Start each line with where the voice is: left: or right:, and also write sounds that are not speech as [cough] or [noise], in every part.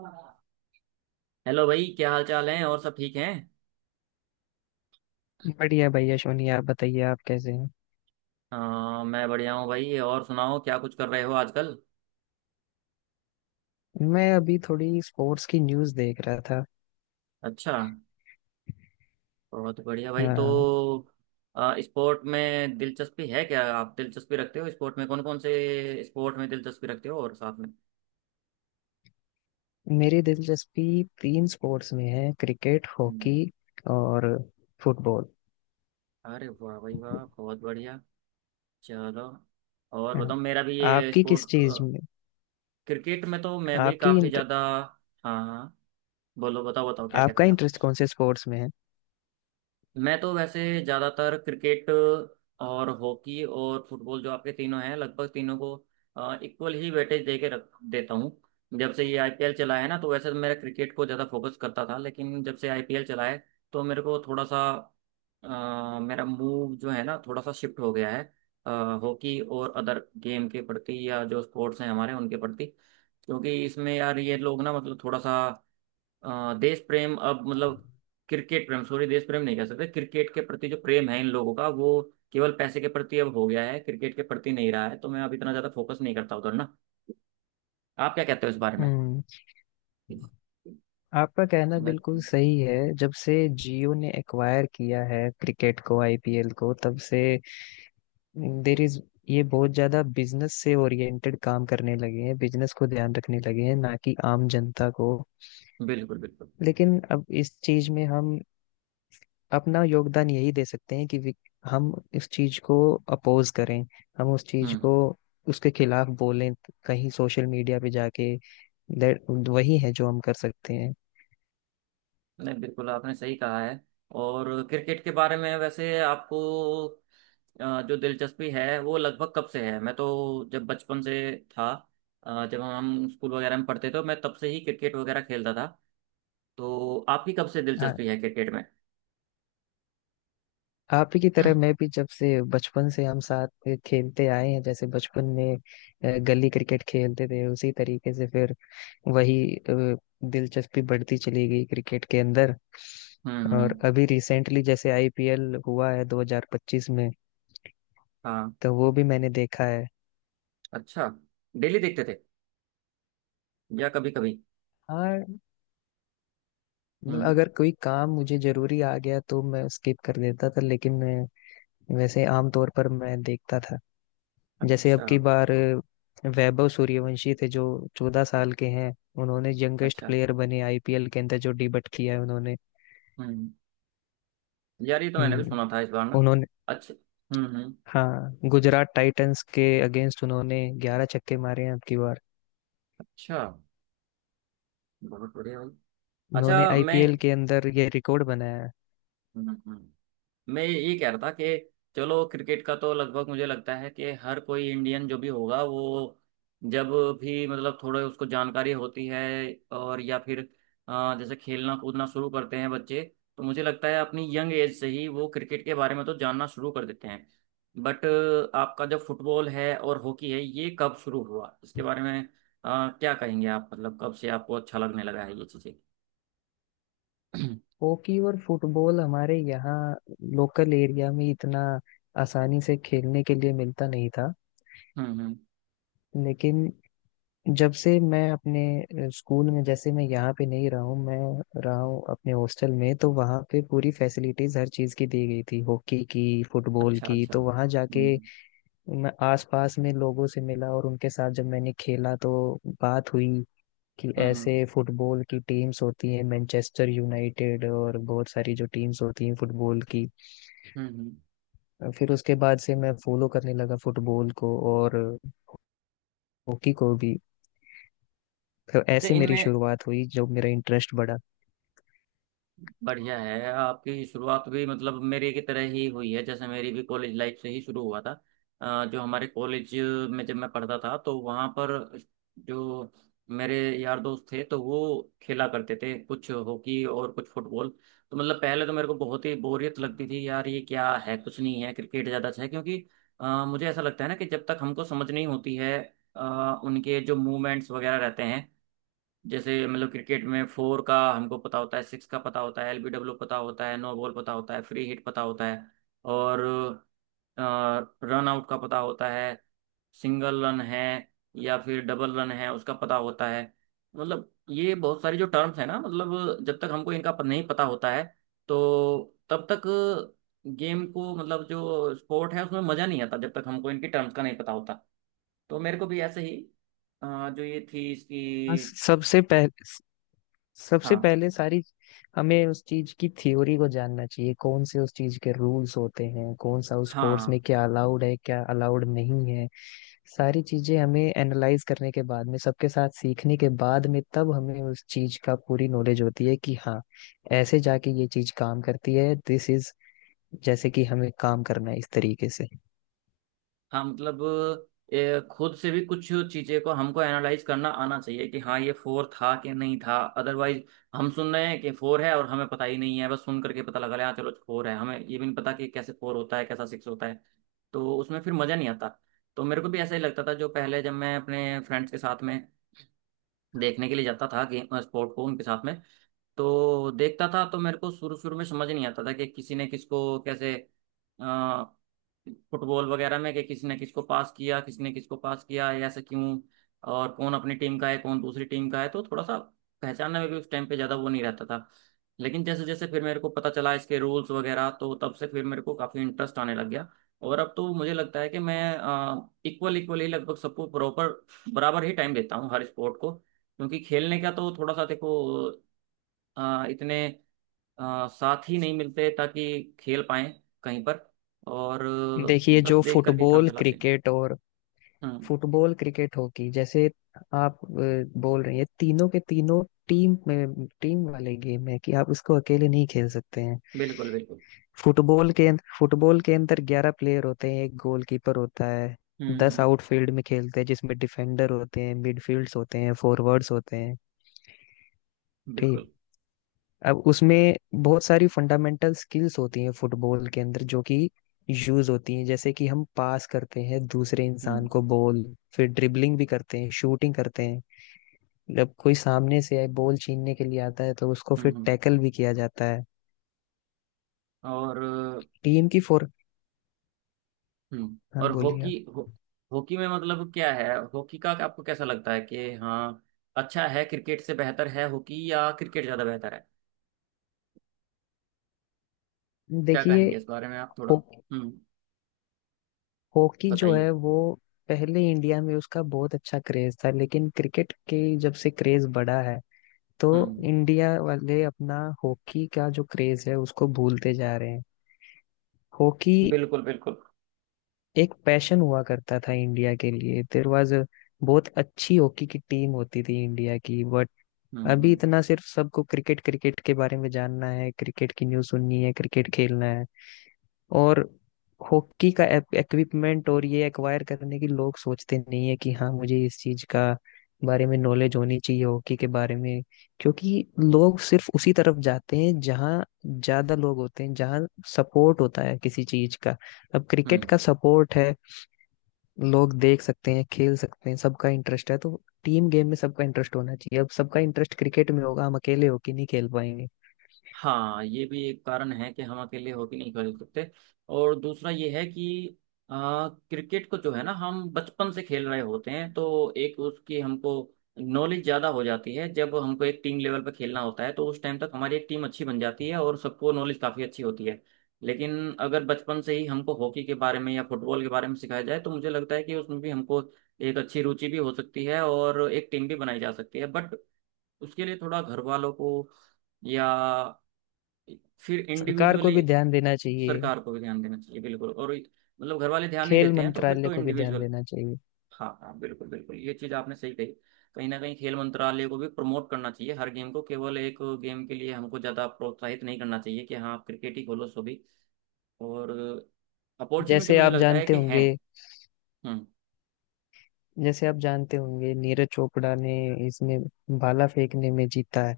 right: Hello. भाई, क्या हाल चाल है? और सब ठीक हैं?
left: बढ़िया भैया सोनी, आप बताइए आप कैसे हैं।
right: हाँ, मैं बढ़िया हूँ भाई। और सुनाओ, क्या कुछ कर रहे हो आजकल?
left: मैं अभी थोड़ी स्पोर्ट्स की न्यूज़ देख रहा था।
right: अच्छा। बहुत बढ़िया भाई। तो
left: हाँ,
right: स्पोर्ट में दिलचस्पी है? क्या आप दिलचस्पी रखते हो स्पोर्ट में? कौन कौन से स्पोर्ट में दिलचस्पी रखते हो? और साथ में।
left: मेरी दिलचस्पी तीन स्पोर्ट्स में है। क्रिकेट,
right: हम्म।
left: हॉकी और फुटबॉल।
right: अरे वाह भाई वाह, बहुत बढ़िया। चलो। और
left: हाँ,
right: बताओ, मेरा भी ये
left: आपकी किस
right: स्पोर्ट।
left: चीज़ में?
right: क्रिकेट में तो मैं भी
left: आपकी
right: काफ़ी
left: इंट-
right: ज़्यादा। हाँ, हाँ। बोलो, बताओ, बताओ, क्या
left: आपका
right: कहते हैं आप?
left: इंटरेस्ट कौन से स्पोर्ट्स में है?
right: मैं तो वैसे ज़्यादातर क्रिकेट और हॉकी और फुटबॉल, जो आपके तीनों हैं, लगभग तीनों को इक्वल ही वेटेज दे के रख देता हूँ। जब से ये आईपीएल चला है ना, तो वैसे तो मेरा क्रिकेट को ज़्यादा फोकस करता था, लेकिन जब से आईपीएल चला है, तो मेरे को थोड़ा सा मेरा मूव जो है ना, थोड़ा सा शिफ्ट हो गया है। अ, हॉकी और अदर गेम के प्रति, या जो स्पोर्ट्स हैं हमारे उनके प्रति। क्योंकि इसमें यार ये लोग ना, मतलब थोड़ा सा देश प्रेम, अब मतलब क्रिकेट प्रेम, सॉरी, देश प्रेम नहीं कह सकते, क्रिकेट के प्रति जो प्रेम है इन लोगों का वो केवल पैसे के प्रति अब हो गया है, क्रिकेट के प्रति नहीं रहा है, तो मैं अब इतना ज्यादा फोकस नहीं करता उधर ना। आप क्या कहते हो इस बारे में?
left: हम्म, आपका कहना
right: मैं-
left: बिल्कुल सही है। जब से जियो ने एक्वायर किया है क्रिकेट को, आईपीएल को, तब से देर इज, ये बहुत ज्यादा बिजनेस से ओरिएंटेड काम करने लगे हैं, बिजनेस को ध्यान रखने लगे हैं, ना कि आम जनता को।
right: बिल्कुल, बिल्कुल।
left: लेकिन अब इस चीज में हम अपना योगदान यही दे सकते हैं कि हम इस चीज को अपोज करें। हम उस चीज को,
right: हम्म।
left: उसके खिलाफ बोलें कहीं सोशल मीडिया पे जाके। वही है जो हम कर सकते हैं।
right: नहीं, बिल्कुल, आपने सही कहा है। और क्रिकेट के बारे में वैसे आपको जो दिलचस्पी है वो लगभग कब से है? मैं तो जब बचपन से था, जब हम स्कूल वगैरह में पढ़ते थे तो मैं तब से ही क्रिकेट वगैरह खेलता था। तो आपकी कब से
left: आ-
right: दिलचस्पी है क्रिकेट में?
left: आप ही की तरह
right: [clears throat]
left: मैं भी, जब से बचपन से हम साथ खेलते आए हैं, जैसे बचपन में गली क्रिकेट खेलते थे, उसी तरीके से फिर वही, दिलचस्पी बढ़ती चली गई क्रिकेट के अंदर।
right: हम्म,
left: और
right: हम्म।
left: अभी रिसेंटली जैसे आईपीएल हुआ है 2025 में,
right: हाँ।
left: तो वो भी मैंने देखा है।
right: अच्छा। डेली देखते थे या कभी कभी?
left: हाँ, मतलब
right: हम्म।
left: अगर कोई काम मुझे जरूरी आ गया तो मैं स्किप कर देता था, लेकिन मैं वैसे आमतौर पर मैं देखता था। जैसे अब
right: अच्छा,
left: की बार वैभव सूर्यवंशी थे, जो 14 साल के हैं। उन्होंने यंगेस्ट
right: अच्छा।
left: प्लेयर बने आईपीएल के अंदर जो डिबट किया है उन्होंने।
right: हम्म। यार ये तो मैंने भी
left: हम्म,
right: सुना था इस बार ना।
left: उन्होंने,
right: अच्छा। हम्म, हम्म।
left: हाँ, गुजरात टाइटंस के अगेंस्ट उन्होंने 11 छक्के मारे हैं अब की बार।
right: अच्छा, बहुत बढ़िया भाई।
left: उन्होंने
right: अच्छा। मैं
left: आईपीएल के अंदर ये रिकॉर्ड बनाया है।
right: हम्म, मैं ये कह रहा था कि चलो, क्रिकेट का तो लगभग मुझे लगता है कि हर कोई इंडियन जो भी होगा वो जब भी, मतलब, थोड़े उसको जानकारी होती है, और या फिर जैसे खेलना कूदना शुरू करते हैं बच्चे, तो मुझे लगता है अपनी यंग एज से ही वो क्रिकेट के बारे में तो जानना शुरू कर देते हैं। बट आपका जो फुटबॉल है और हॉकी है, ये कब शुरू हुआ इसके बारे में? क्या कहेंगे आप, मतलब कब से आपको अच्छा लगने लगा है ये चीज़ें? [clears throat]
left: हॉकी और फुटबॉल हमारे यहाँ लोकल एरिया में इतना आसानी से खेलने के लिए मिलता नहीं था।
right: हम्म, हम्म।
left: लेकिन जब से मैं अपने स्कूल में, जैसे मैं यहाँ पे नहीं रहा हूँ, मैं रहा हूँ अपने हॉस्टल में, तो वहाँ पे पूरी फैसिलिटीज हर चीज़ की दी गई थी, हॉकी की, फुटबॉल
right: अच्छा,
left: की।
right: अच्छा।
left: तो वहाँ जाके
right: हम्म,
left: मैं आसपास में लोगों से मिला, और उनके साथ जब मैंने खेला तो बात हुई कि
right: हम्म। हम्म,
left: ऐसे फुटबॉल की टीम्स होती हैं, मैनचेस्टर यूनाइटेड और बहुत सारी जो टीम्स होती हैं फुटबॉल की।
right: हम्म,
left: फिर उसके बाद से मैं फॉलो करने लगा फुटबॉल को और हॉकी को भी। तो
right: अच्छा।
left: ऐसे मेरी
right: इनमें
left: शुरुआत हुई जब मेरा इंटरेस्ट बढ़ा।
right: बढ़िया है आपकी शुरुआत भी, मतलब मेरे की तरह ही हुई है, जैसे मेरी भी कॉलेज लाइफ से ही शुरू हुआ था। जो हमारे कॉलेज में जब मैं पढ़ता था तो वहाँ पर जो मेरे यार दोस्त थे तो वो खेला करते थे कुछ हॉकी और कुछ फुटबॉल। तो मतलब पहले तो मेरे को बहुत ही बोरियत लगती थी, यार ये क्या है, कुछ नहीं है, क्रिकेट ज़्यादा अच्छा है, क्योंकि मुझे ऐसा लगता है ना कि जब तक हमको समझ नहीं होती है उनके जो मूवमेंट्स वगैरह रहते हैं, जैसे मतलब क्रिकेट में फोर का हमको पता होता है, सिक्स का पता होता है, एलबीडब्ल्यू पता होता है, नो बॉल पता होता है, फ्री हिट पता होता है, और रन आउट का पता होता है, सिंगल रन है या फिर डबल रन है उसका पता होता है। मतलब ये बहुत सारी जो टर्म्स है ना, मतलब जब तक हमको इनका नहीं पता होता है, तो तब तक गेम को, मतलब जो स्पोर्ट है, उसमें मज़ा नहीं आता जब तक हमको इनकी टर्म्स का नहीं पता होता। तो मेरे को भी ऐसे ही जो ये थी
left: हाँ,
right: इसकी।
left: सबसे पहले, सबसे
right: हाँ,
left: पहले सारी, हमें उस चीज की थ्योरी को जानना चाहिए, कौन से उस चीज के रूल्स होते हैं, कौन सा उस कोर्स
right: हाँ।
left: में क्या अलाउड है, क्या अलाउड नहीं है। सारी चीजें हमें एनालाइज करने के बाद में, सबके साथ सीखने के बाद में, तब हमें उस चीज का पूरी नॉलेज होती है कि हाँ, ऐसे जाके ये चीज काम करती है। दिस इज, जैसे कि हमें काम करना है इस तरीके से।
right: हाँ, मतलब ये खुद से भी कुछ चीजें को हमको एनालाइज करना आना चाहिए कि हाँ ये फोर था कि नहीं था, अदरवाइज हम सुन रहे हैं कि फोर है और हमें पता ही नहीं है, बस सुन करके पता लगा रहे हैं, हाँ चलो फोर है, हमें ये भी नहीं पता कि कैसे फोर होता है, कैसा सिक्स होता है। तो उसमें फिर मजा नहीं आता। तो मेरे को भी ऐसा ही लगता था, जो पहले जब मैं अपने फ्रेंड्स के साथ में देखने के लिए जाता था गेम स्पोर्ट को उनके साथ में, तो देखता था, तो मेरे को शुरू शुरू में समझ नहीं आता था कि किसी ने किसको कैसे अ, फुटबॉल वगैरह में, कि किसी ने किसको पास किया, किसी ने किसको पास किया, या ऐसा क्यों, और कौन अपनी टीम का है, कौन दूसरी टीम का है, तो थोड़ा सा पहचानने में भी उस टाइम पे ज़्यादा वो नहीं रहता था। लेकिन जैसे जैसे फिर मेरे को पता चला इसके रूल्स वगैरह, तो तब से फिर मेरे को काफ़ी इंटरेस्ट आने लग गया। और अब तो मुझे लगता है कि मैं इक्वल इक्वल ही लगभग सबको प्रॉपर बराबर ही टाइम देता हूँ हर स्पोर्ट को, क्योंकि खेलने का तो थोड़ा सा देखो, इतने साथी नहीं मिलते ताकि खेल पाएं कहीं पर, और
left: देखिए,
right: बस
left: जो
right: देख करके काम
left: फुटबॉल
right: चलाते हैं।
left: क्रिकेट और
right: हम्म।
left: फुटबॉल क्रिकेट हॉकी, जैसे आप बोल रही हैं, तीनों के तीनों टीम में, टीम वाले गेम है, कि आप इसको अकेले नहीं खेल सकते हैं।
right: बिल्कुल, बिल्कुल।
left: फुटबॉल के फुटबॉल के अंदर 11 प्लेयर होते हैं, एक गोलकीपर होता है।
right: हम्म,
left: दस
right: हम्म।
left: आउटफील्ड में खेलते हैं, जिसमें डिफेंडर होते हैं, मिडफील्ड्स होते हैं, फॉरवर्ड्स होते हैं। ठीक।
right: बिल्कुल।
left: अब उसमें बहुत सारी फंडामेंटल स्किल्स होती हैं फुटबॉल के अंदर, जो कि यूज होती हैं। जैसे कि हम पास करते हैं दूसरे इंसान
right: हम्म,
left: को बॉल, फिर ड्रिबलिंग भी करते हैं, शूटिंग करते हैं। जब कोई सामने से आए, बॉल छीनने के लिए आता है, तो उसको
right: हम्म,
left: फिर टैकल भी किया जाता है।
right: और
left: टीम की फोर,
right: हम्म।
left: हाँ,
right: और
left: बोलिए
right: हॉकी
left: आप।
right: हो, हॉकी में मतलब क्या है, हॉकी का आपको कैसा लगता है कि हाँ अच्छा है, क्रिकेट से बेहतर है हॉकी या क्रिकेट ज़्यादा बेहतर है? क्या
left: देखिए,
right: कहेंगे इस बारे में आप थोड़ा?
left: हो,
right: हम्म।
left: हॉकी जो
right: बताइए।
left: है वो पहले इंडिया में उसका बहुत अच्छा क्रेज था, लेकिन क्रिकेट के, जब से क्रेज बढ़ा है तो
right: हम्म।
left: इंडिया वाले अपना हॉकी का जो क्रेज है उसको भूलते जा रहे हैं। हॉकी
right: बिल्कुल, बिल्कुल।
left: एक पैशन हुआ करता था इंडिया के लिए। देयर वाज, बहुत अच्छी हॉकी की टीम होती थी इंडिया की।
right: हम्म,
left: अभी
right: हम्म,
left: इतना सिर्फ सबको क्रिकेट क्रिकेट के बारे में जानना है, क्रिकेट की न्यूज़ सुननी है, क्रिकेट खेलना है। और हॉकी का इक्विपमेंट और ये एक्वायर करने की लोग सोचते नहीं है कि हाँ, मुझे इस चीज का बारे में नॉलेज होनी चाहिए हॉकी के बारे में। क्योंकि लोग सिर्फ उसी तरफ जाते हैं जहाँ ज्यादा लोग होते हैं, जहाँ सपोर्ट होता है किसी चीज का। अब क्रिकेट का
right: हम्म।
left: सपोर्ट है, लोग देख सकते हैं, खेल सकते हैं, सबका इंटरेस्ट है। तो टीम गेम में सबका इंटरेस्ट होना चाहिए। अब सबका इंटरेस्ट क्रिकेट में होगा, हम अकेले होके नहीं खेल पाएंगे।
right: हाँ, ये भी एक कारण है कि हम अकेले हॉकी नहीं खेल सकते। और दूसरा ये है कि क्रिकेट को जो है ना, हम बचपन से खेल रहे होते हैं, तो एक उसकी हमको नॉलेज ज़्यादा हो जाती है, जब हमको एक टीम लेवल पर खेलना होता है तो उस टाइम तक हमारी एक टीम अच्छी बन जाती है और सबको नॉलेज काफ़ी अच्छी होती है। लेकिन अगर बचपन से ही हमको हॉकी के बारे में या फुटबॉल के बारे में सिखाया जाए, तो मुझे लगता है कि उसमें भी हमको एक अच्छी रुचि भी हो सकती है और एक टीम भी बनाई जा सकती है। बट उसके लिए थोड़ा घर वालों को, या फिर
left: सरकार को
right: इंडिविजुअली
left: भी ध्यान देना चाहिए।
right: सरकार को भी ध्यान देना चाहिए, बिल्कुल। और मतलब घर वाले ध्यान नहीं
left: खेल
right: देते हैं तो फिर
left: मंत्रालय
right: तो
left: को भी ध्यान
right: इंडिविजुअल।
left: देना चाहिए।
right: हाँ, हाँ, बिल्कुल, बिल्कुल, ये चीज आपने सही कही। कहीं ना कहीं खेल मंत्रालय को भी प्रमोट करना चाहिए हर गेम को, केवल एक गेम के लिए हमको ज्यादा प्रोत्साहित नहीं करना चाहिए कि हाँ आप क्रिकेट ही खोलो, सो भी, और अपॉर्चुनिटी
left: जैसे
right: मुझे
left: आप
right: लगता है
left: जानते
right: कि है।
left: होंगे
right: हम्म।
left: जैसे आप जानते होंगे, नीरज चोपड़ा ने इसमें भाला फेंकने में जीता है।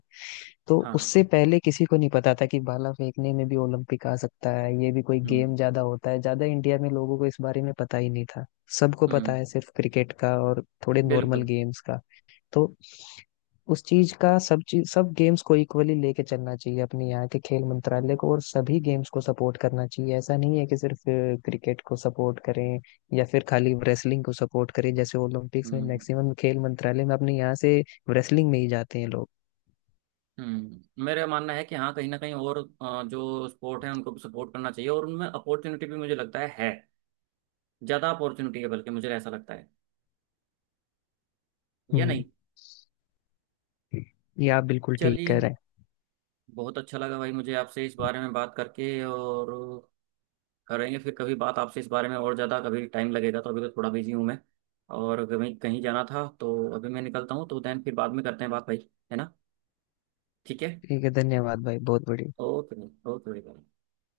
left: तो
right: हाँ, हाँ।
left: उससे पहले किसी को नहीं पता था कि भाला फेंकने में भी ओलंपिक आ सकता है, ये भी कोई
right: हम्म,
left: गेम ज्यादा होता है। ज्यादा इंडिया में लोगों को इस बारे में पता ही नहीं था। सबको पता
right: हम्म।
left: है सिर्फ क्रिकेट का और थोड़े नॉर्मल
right: बिल्कुल।
left: गेम्स का। तो उस चीज का, सब चीज सब गेम्स को इक्वली लेके चलना चाहिए अपने यहाँ के खेल मंत्रालय को, और सभी गेम्स को सपोर्ट करना चाहिए। ऐसा नहीं है कि सिर्फ क्रिकेट को सपोर्ट करें या फिर खाली रेसलिंग को सपोर्ट करें। जैसे ओलंपिक्स में
right: हम्म,
left: मैक्सिमम खेल मंत्रालय में अपने यहाँ से रेसलिंग में ही जाते हैं लोग।
right: हम्म। मेरा मानना है कि हाँ कहीं ना कहीं और जो स्पोर्ट है उनको भी सपोर्ट करना चाहिए, और उनमें अपॉर्चुनिटी भी मुझे लगता है, ज्यादा अपॉर्चुनिटी है, बल्कि मुझे ऐसा लगता है, या नहीं?
left: हम्म, ये आप बिल्कुल ठीक
right: चलिए,
left: कह रहे
right: बहुत अच्छा लगा भाई मुझे आपसे इस
left: हैं।
right: बारे में बात करके, और करेंगे फिर कभी बात आपसे इस बारे में और ज्यादा, कभी टाइम लगेगा, तो अभी तो थोड़ा बिजी हूँ मैं और कहीं कहीं जाना था, तो अभी मैं निकलता हूँ, तो देन फिर बाद में करते हैं बात भाई, है ना? ठीक है।
left: ठीक है, धन्यवाद भाई, बहुत बढ़िया।
right: ओके। ओके भाई, bye।